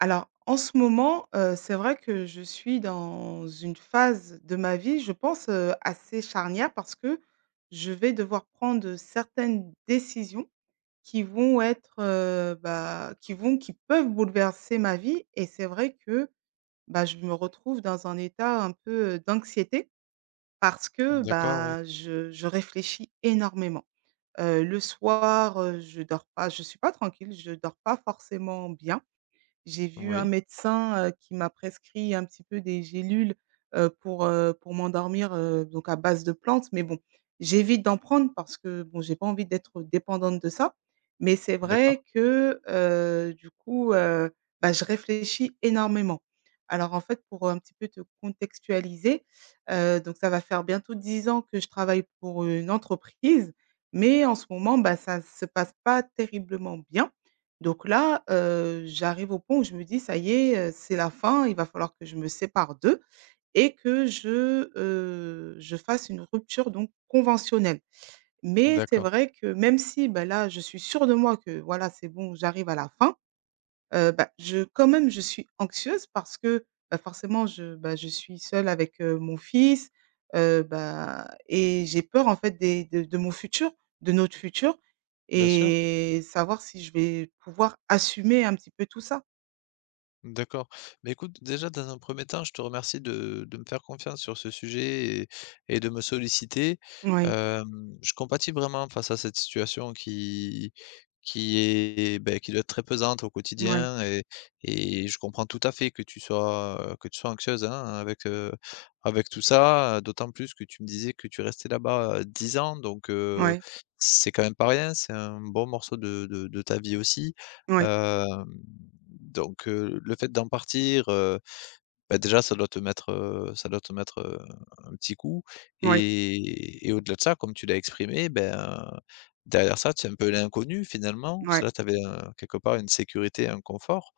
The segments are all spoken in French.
Alors, en ce moment, c'est vrai que je suis dans une phase de ma vie, je pense, assez charnière parce que je vais devoir prendre, certaines décisions qui vont être, bah, qui peuvent bouleverser ma vie et c'est vrai que, bah, je me retrouve dans un état un peu, d'anxiété parce que, D'accord, oui. bah, je réfléchis énormément. Le soir, je dors pas, je suis pas tranquille, je dors pas forcément bien. J'ai vu un Oui, médecin, qui m'a prescrit un petit peu des gélules, pour m'endormir, donc à base de plantes, mais bon, j'évite d'en prendre parce que, bon, j'ai pas envie d'être dépendante de ça. Mais c'est vrai d'accord, que, du coup, bah, je réfléchis énormément. Alors en fait, pour un petit peu te contextualiser, donc ça va faire bientôt 10 ans que je travaille pour une entreprise, mais en ce moment, bah, ça ne se passe pas terriblement bien. Donc là, j'arrive au point où je me dis: «Ça y est, c'est la fin, il va falloir que je me sépare d'eux et que je fasse une rupture donc conventionnelle». Mais c'est d'accord. vrai que même si, bah, là, je suis sûre de moi que voilà, c'est bon, j'arrive à la fin. Bah, je Quand même, je suis anxieuse parce que, bah, forcément je bah, je suis seule avec, mon fils, bah et j'ai peur en fait des de mon futur, de notre futur Bien sûr. et savoir si je vais pouvoir assumer un petit peu tout ça. D'accord. Mais écoute, déjà, dans un premier temps, je te remercie de me faire confiance sur ce sujet et de me solliciter. Oui, Je compatis vraiment face à cette situation qui est, beh, qui doit être très pesante au oui, quotidien et je comprends tout à fait que tu sois anxieuse, hein, avec, avec tout ça, d'autant plus que tu me disais que tu restais là-bas, 10 ans. Donc oui, c'est quand même pas rien, c'est un bon morceau de ta vie aussi. oui, Hem donc le fait d'en partir, déjà ça doit te mettre, un petit coup. oui, Et au-delà de ça, comme tu l'as exprimé, ben, euh, derrière ça, tu es un peu l'inconnu finalement. Parce oui. que là, tu avais quelque part une sécurité, un confort.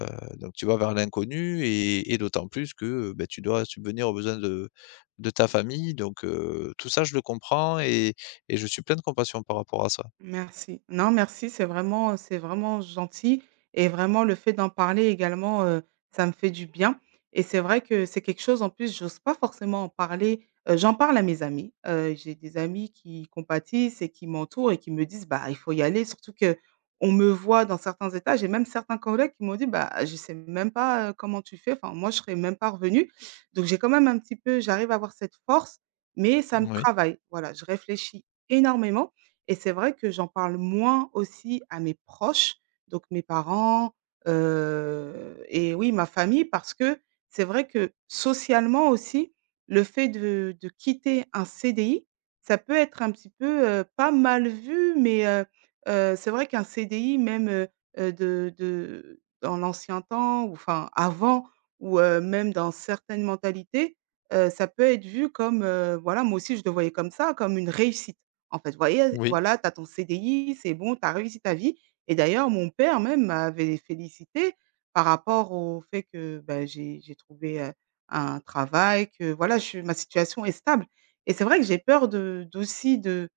heu, donc tu vas vers l'inconnu et d'autant plus que, tu dois subvenir aux besoins de ta famille. Donc tout ça je le comprends et je suis plein de compassion par rapport à ça. Merci. Non, merci, c'est vraiment gentil et vraiment le fait d'en parler également, ça me fait du bien et c'est vrai que c'est quelque chose, en plus, j'ose pas forcément en parler, j'en parle à mes amis, j'ai des amis qui compatissent et qui m'entourent et qui me disent: «Bah, il faut y aller», surtout que on me voit dans certains états. J'ai même certains collègues qui m'ont dit: «Bah, je sais même pas, comment tu fais, enfin, moi, je serais même pas revenue». Donc j'ai quand même un petit peu j'arrive à avoir cette force, mais ça me Oui. travaille. Voilà, je réfléchis énormément et c'est vrai que j'en parle moins aussi à mes proches, donc mes parents, et oui, ma famille parce que c'est vrai que socialement aussi, le fait de quitter un CDI, ça peut être un petit peu, pas mal vu, mais c'est vrai qu'un CDI même, de dans l'ancien temps ou enfin avant ou même dans certaines mentalités, ça peut être vu comme, voilà, moi aussi je le voyais comme ça, comme une réussite. En fait, vous voyez, Oui, voilà, tu as ton CDI, c'est bon, tu as réussi ta vie et d'ailleurs mon père même m'avait félicité par rapport au fait que, bah, j'ai trouvé, un travail, que voilà, je suis ma situation est stable et c'est vrai que j'ai peur de d'aussi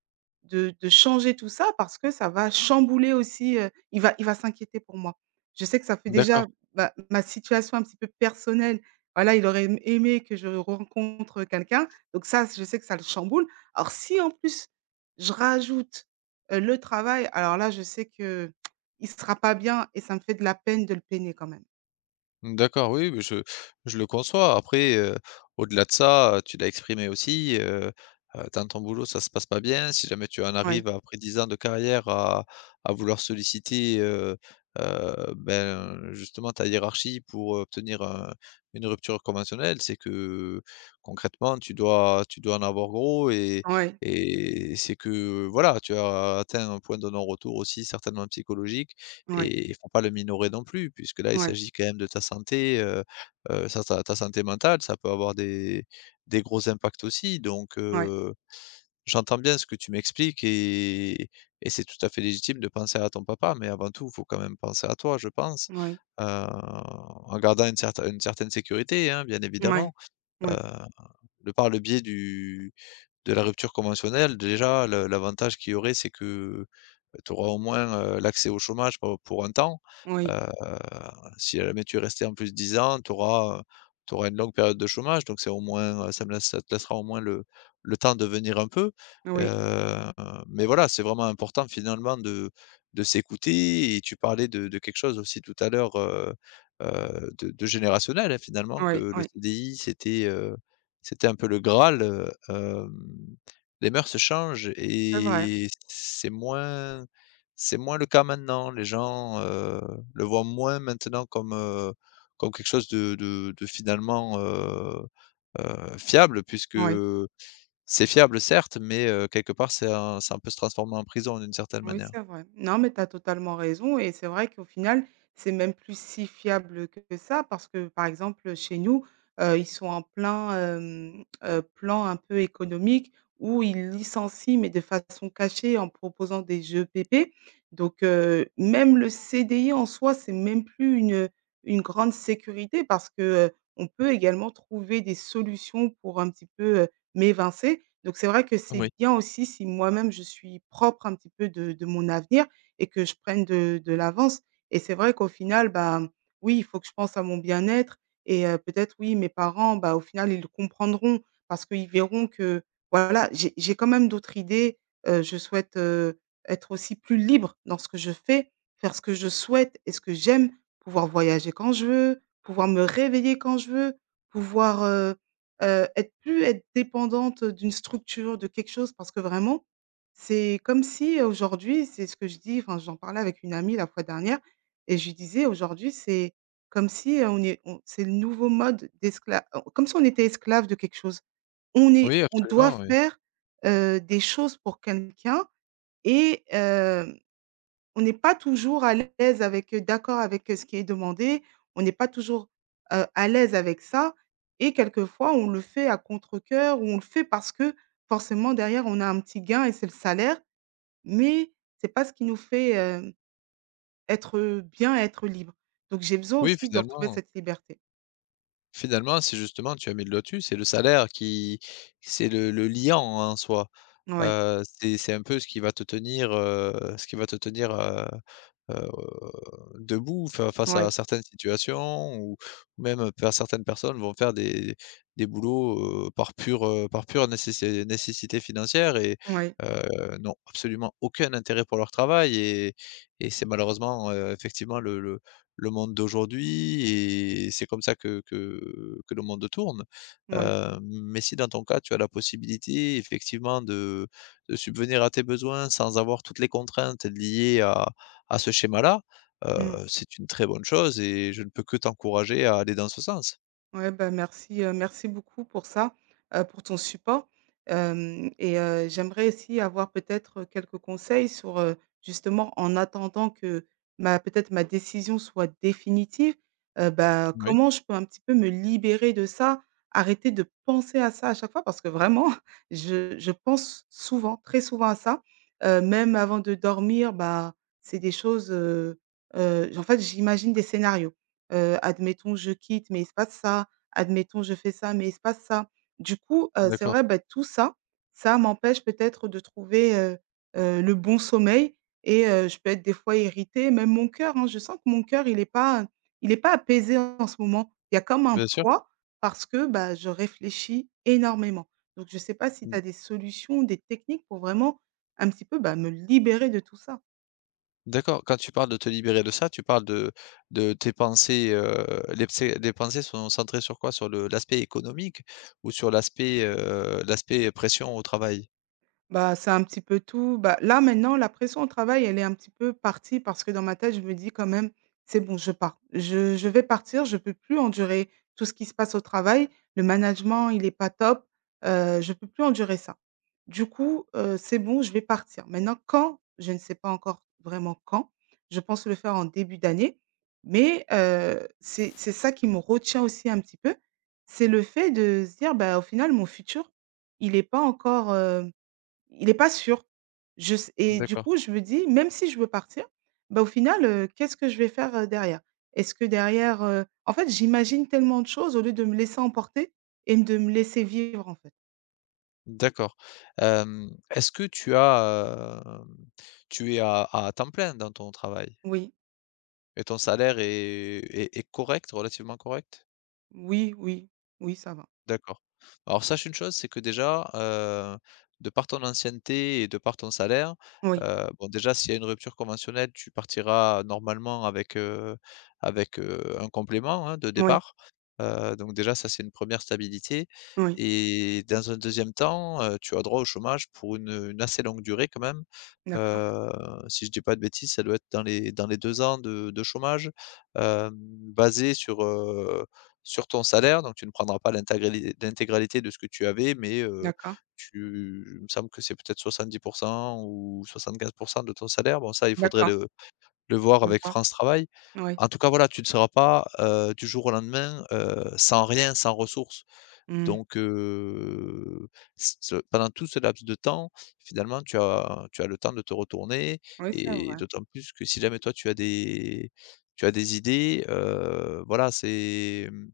de changer tout ça parce que ça va chambouler aussi, il va s'inquiéter pour moi. Je sais que ça fait d'accord. déjà ma situation un petit peu personnelle, voilà, il aurait aimé que je rencontre quelqu'un, donc ça, je sais que ça le chamboule. Alors si en plus je rajoute, le travail, alors là, je sais que il sera pas bien et ça me fait de la peine de le peiner quand même. D'accord, oui, oui, je le conçois. Après, au-delà de ça, tu l'as exprimé aussi. Dans ton boulot, ça se passe pas bien. Si jamais tu en Oui, arrives après 10 ans de carrière à vouloir solliciter, ben, justement ta hiérarchie pour obtenir un une rupture conventionnelle, c'est que concrètement, tu dois en avoir gros, et oui, et c'est que, voilà, tu as atteint un point de non-retour aussi certainement psychologique, oui, et il faut pas le minorer non plus, puisque là, il oui, s'agit quand même de ta santé. Ça ta santé mentale, ça peut avoir des gros impacts aussi. Donc oui, j'entends bien ce que tu m'expliques, et c'est tout à fait légitime de penser à ton papa, mais avant tout, il faut quand même penser à toi, je pense, oui, en gardant une certaine sécurité, hein, bien oui, évidemment. heu, oui, de par le biais du de la rupture conventionnelle, déjà le l'avantage qu'il y aurait, c'est que, tu auras au moins, l'accès au chômage pe pour un temps. oui, Heu, si jamais tu es resté en plus 10 ans, tu auras une longue période de chômage, donc c'est au moins, ça te laissera au moins le temps de venir un peu. oui, Heu, mais voilà, c'est vraiment important finalement de s'écouter, et tu parlais de quelque chose aussi tout à l'heure, de générationnel, hein, finalement que oui, le oui, CDI c'était, c'était un peu le Graal. Les mœurs se changent, c'est vrai, et c'est moins le cas maintenant. Les gens, le voient moins maintenant comme, comme quelque chose de finalement, fiable, puisque oui. c'est fiable certes, mais quelque part c'est un ça peut se transformer en prison d'une certaine Oui, manière. c'est vrai. Non, mais tu as totalement raison et c'est vrai qu'au final, c'est même plus si fiable que ça parce que, par exemple, chez nous, ils sont en plein, plan un peu économique où ils licencient, mais de façon cachée en proposant des jeux PP. Donc même le CDI en soi, c'est même plus une grande sécurité parce que, on peut également trouver des solutions pour un petit peu, m'évincer. Donc c'est vrai que Oui, c'est bien aussi si moi-même je suis propre un petit peu de mon avenir et que je prenne de l'avance et c'est vrai qu'au final, bah, oui, il faut que je pense à mon bien-être et peut-être oui, mes parents, bah, au final, ils le comprendront parce qu'ils verront que voilà, j'ai quand même d'autres idées, je souhaite, être aussi plus libre dans ce que je fais, faire ce que je souhaite et ce que j'aime, pouvoir voyager quand je veux, pouvoir me réveiller quand je veux, pouvoir être dépendante d'une structure, de quelque chose parce que vraiment, c'est comme si aujourd'hui, c'est ce que je dis, enfin, j'en parlais avec une amie la fois dernière et je lui disais: «Aujourd'hui, c'est comme si on est on c'est le nouveau mode d'escla comme si on était esclave de quelque chose. On est oui on doit absolument, oui. faire, des choses pour quelqu'un et on n'est pas toujours à l'aise avec, d'accord avec, ce qui est demandé. On n'est pas toujours, à l'aise avec ça et quelquefois, on le fait à contre cœur ou on le fait parce que forcément derrière, on a un petit gain et c'est le salaire, mais c'est pas ce qui nous fait, être, bien, être libre. Donc j'ai besoin Oui, aussi de retrouver cette liberté. finalement, c'est justement tu as mis le lotus, c'est le salaire qui c'est le liant en soi. Oui, C'est un peu ce qui va te tenir, ce qui va te tenir, heu, debout fa face à oui, certaines situations, ou même faire certaines personnes vont faire des boulots, par pure nécessité financière, et oui, n'ont absolument aucun intérêt pour leur travail, et c'est malheureusement, effectivement le monde d'aujourd'hui, et c'est comme ça que le monde tourne. oui. Mais si dans ton cas, tu as la possibilité effectivement de subvenir à tes besoins sans avoir toutes les contraintes liées à ce schéma-là, Mmh. C'est une très bonne chose, et je ne peux que t'encourager à aller dans ce sens. Ouais, bah, merci beaucoup pour ça, pour ton support, hem et j'aimerais aussi avoir peut-être, quelques conseils sur, justement en attendant que ma peut-être ma décision soit définitive, bah, Oui, comment je peux un petit peu me libérer de ça? Arrêter de penser à ça à chaque fois parce que vraiment je pense souvent, très souvent à ça, même avant de dormir, bah, c'est des choses, en fait, j'imagine des scénarios, admettons je quitte mais il se passe ça admettons, je fais ça, mais il se passe ça. Du coup, c'est d'accord, vrai, bah, tout ça, ça m'empêche peut-être de trouver, le bon sommeil et je peux être des fois irritée, même mon cœur, hein. Je sens que mon cœur, il est pas apaisé en ce moment. Il y a comme un bien sûr. poids parce que, bah, je réfléchis énormément. Donc je ne sais pas si tu as des solutions, des techniques pour vraiment un petit peu, bah, me libérer de tout ça. D'accord, quand tu parles de te libérer de ça, tu parles de tes pensées. Heu, les psé les pensées sont centrées sur quoi? Sur le l'aspect économique, ou sur l'aspect pression au travail? Bah, c'est un petit peu tout. Bah, là, maintenant, la pression au travail, elle est un petit peu partie parce que dans ma tête, je me dis quand même: «C'est bon, je pars. Je vais partir, je peux plus endurer tout ce qui se passe au travail. Le management, il est pas top, je peux plus endurer ça. Du coup, c'est bon, je vais partir». Maintenant quand? Je ne sais pas encore vraiment quand. Je pense le faire en début d'année, mais c'est ça qui me retient aussi un petit peu. C'est le fait de se dire: «Bah, au final, mon futur, il est pas encore, euh, il est pas sûr. Je s et du D'accord, coup, je me dis: «Même si je veux partir, bah, au final, qu'est-ce que je vais faire, derrière? Est-ce que derrière?» en fait, j'imagine tellement de choses au lieu de me laisser emporter et de me laisser vivre, en fait. d'accord. Est-ce que tu es à temps plein dans ton travail, Oui, et ton salaire est correct, relativement correct? oui, oui, oui, ça va. D'accord. Alors sache une chose, c'est que déjà, de par ton ancienneté et de par ton salaire, Oui, bon déjà s'il y a une rupture conventionnelle, tu partiras normalement avec, un complément, hein, de oui, départ. Donc déjà ça c'est une première stabilité, oui. et dans un deuxième temps, tu as droit au chômage pour une assez longue durée quand même. D'accord, Heu, si je dis pas de bêtises, ça doit être dans les 2 ans de chômage, hem, basé sur ton salaire, donc tu ne prendras pas l'intégralité de ce que tu avais, mais d'accord, tu il me semble que c'est peut-être 70 ou 75 de ton salaire. Bon ça, il faudrait d'accord, le voir je avec vois. France Travail. Oui. En tout cas, voilà, tu ne seras pas, du jour au lendemain, sans rien, sans ressources. Mmh. Donc ce pendant tout ce laps de temps, finalement, tu as le temps de te retourner, Oui, c'est et vrai. d'autant plus que si jamais toi tu as des idées, voilà,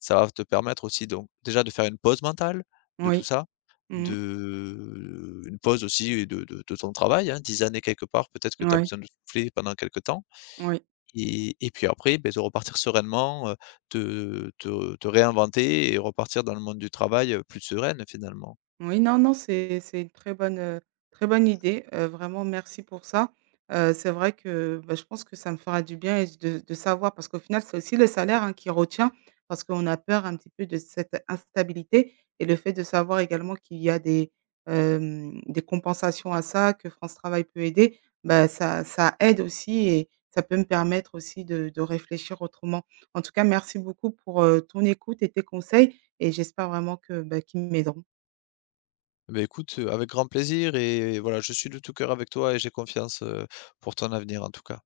ça va te permettre aussi, donc déjà de faire une pause mentale de tout Oui. ça, Mmh. de une pause aussi de ton travail, hein, 10 années quelque part, peut-être que tu as Oui, besoin de souffler pendant quelque temps. oui. Et puis après, beh, de repartir sereinement, te réinventer et repartir dans le monde du travail, plus sereine finalement. Oui, non, non, c'est une très bonne idée, vraiment merci pour ça. C'est vrai que, bah, je pense que ça me fera du bien et de savoir parce qu'au final, c'est aussi le salaire, hein, qui retient parce qu'on a peur un petit peu de cette instabilité et le fait de savoir également qu'il y a des, des compensations à ça, que France Travail peut aider, bah, ça aide aussi et ça peut me permettre aussi de réfléchir autrement. En tout cas, merci beaucoup pour, ton écoute et tes conseils et j'espère vraiment bah, qu'ils m'aideront. Beh, écoute, avec grand plaisir, et voilà, je suis de tout cœur avec toi et j'ai confiance, pour ton avenir en tout cas.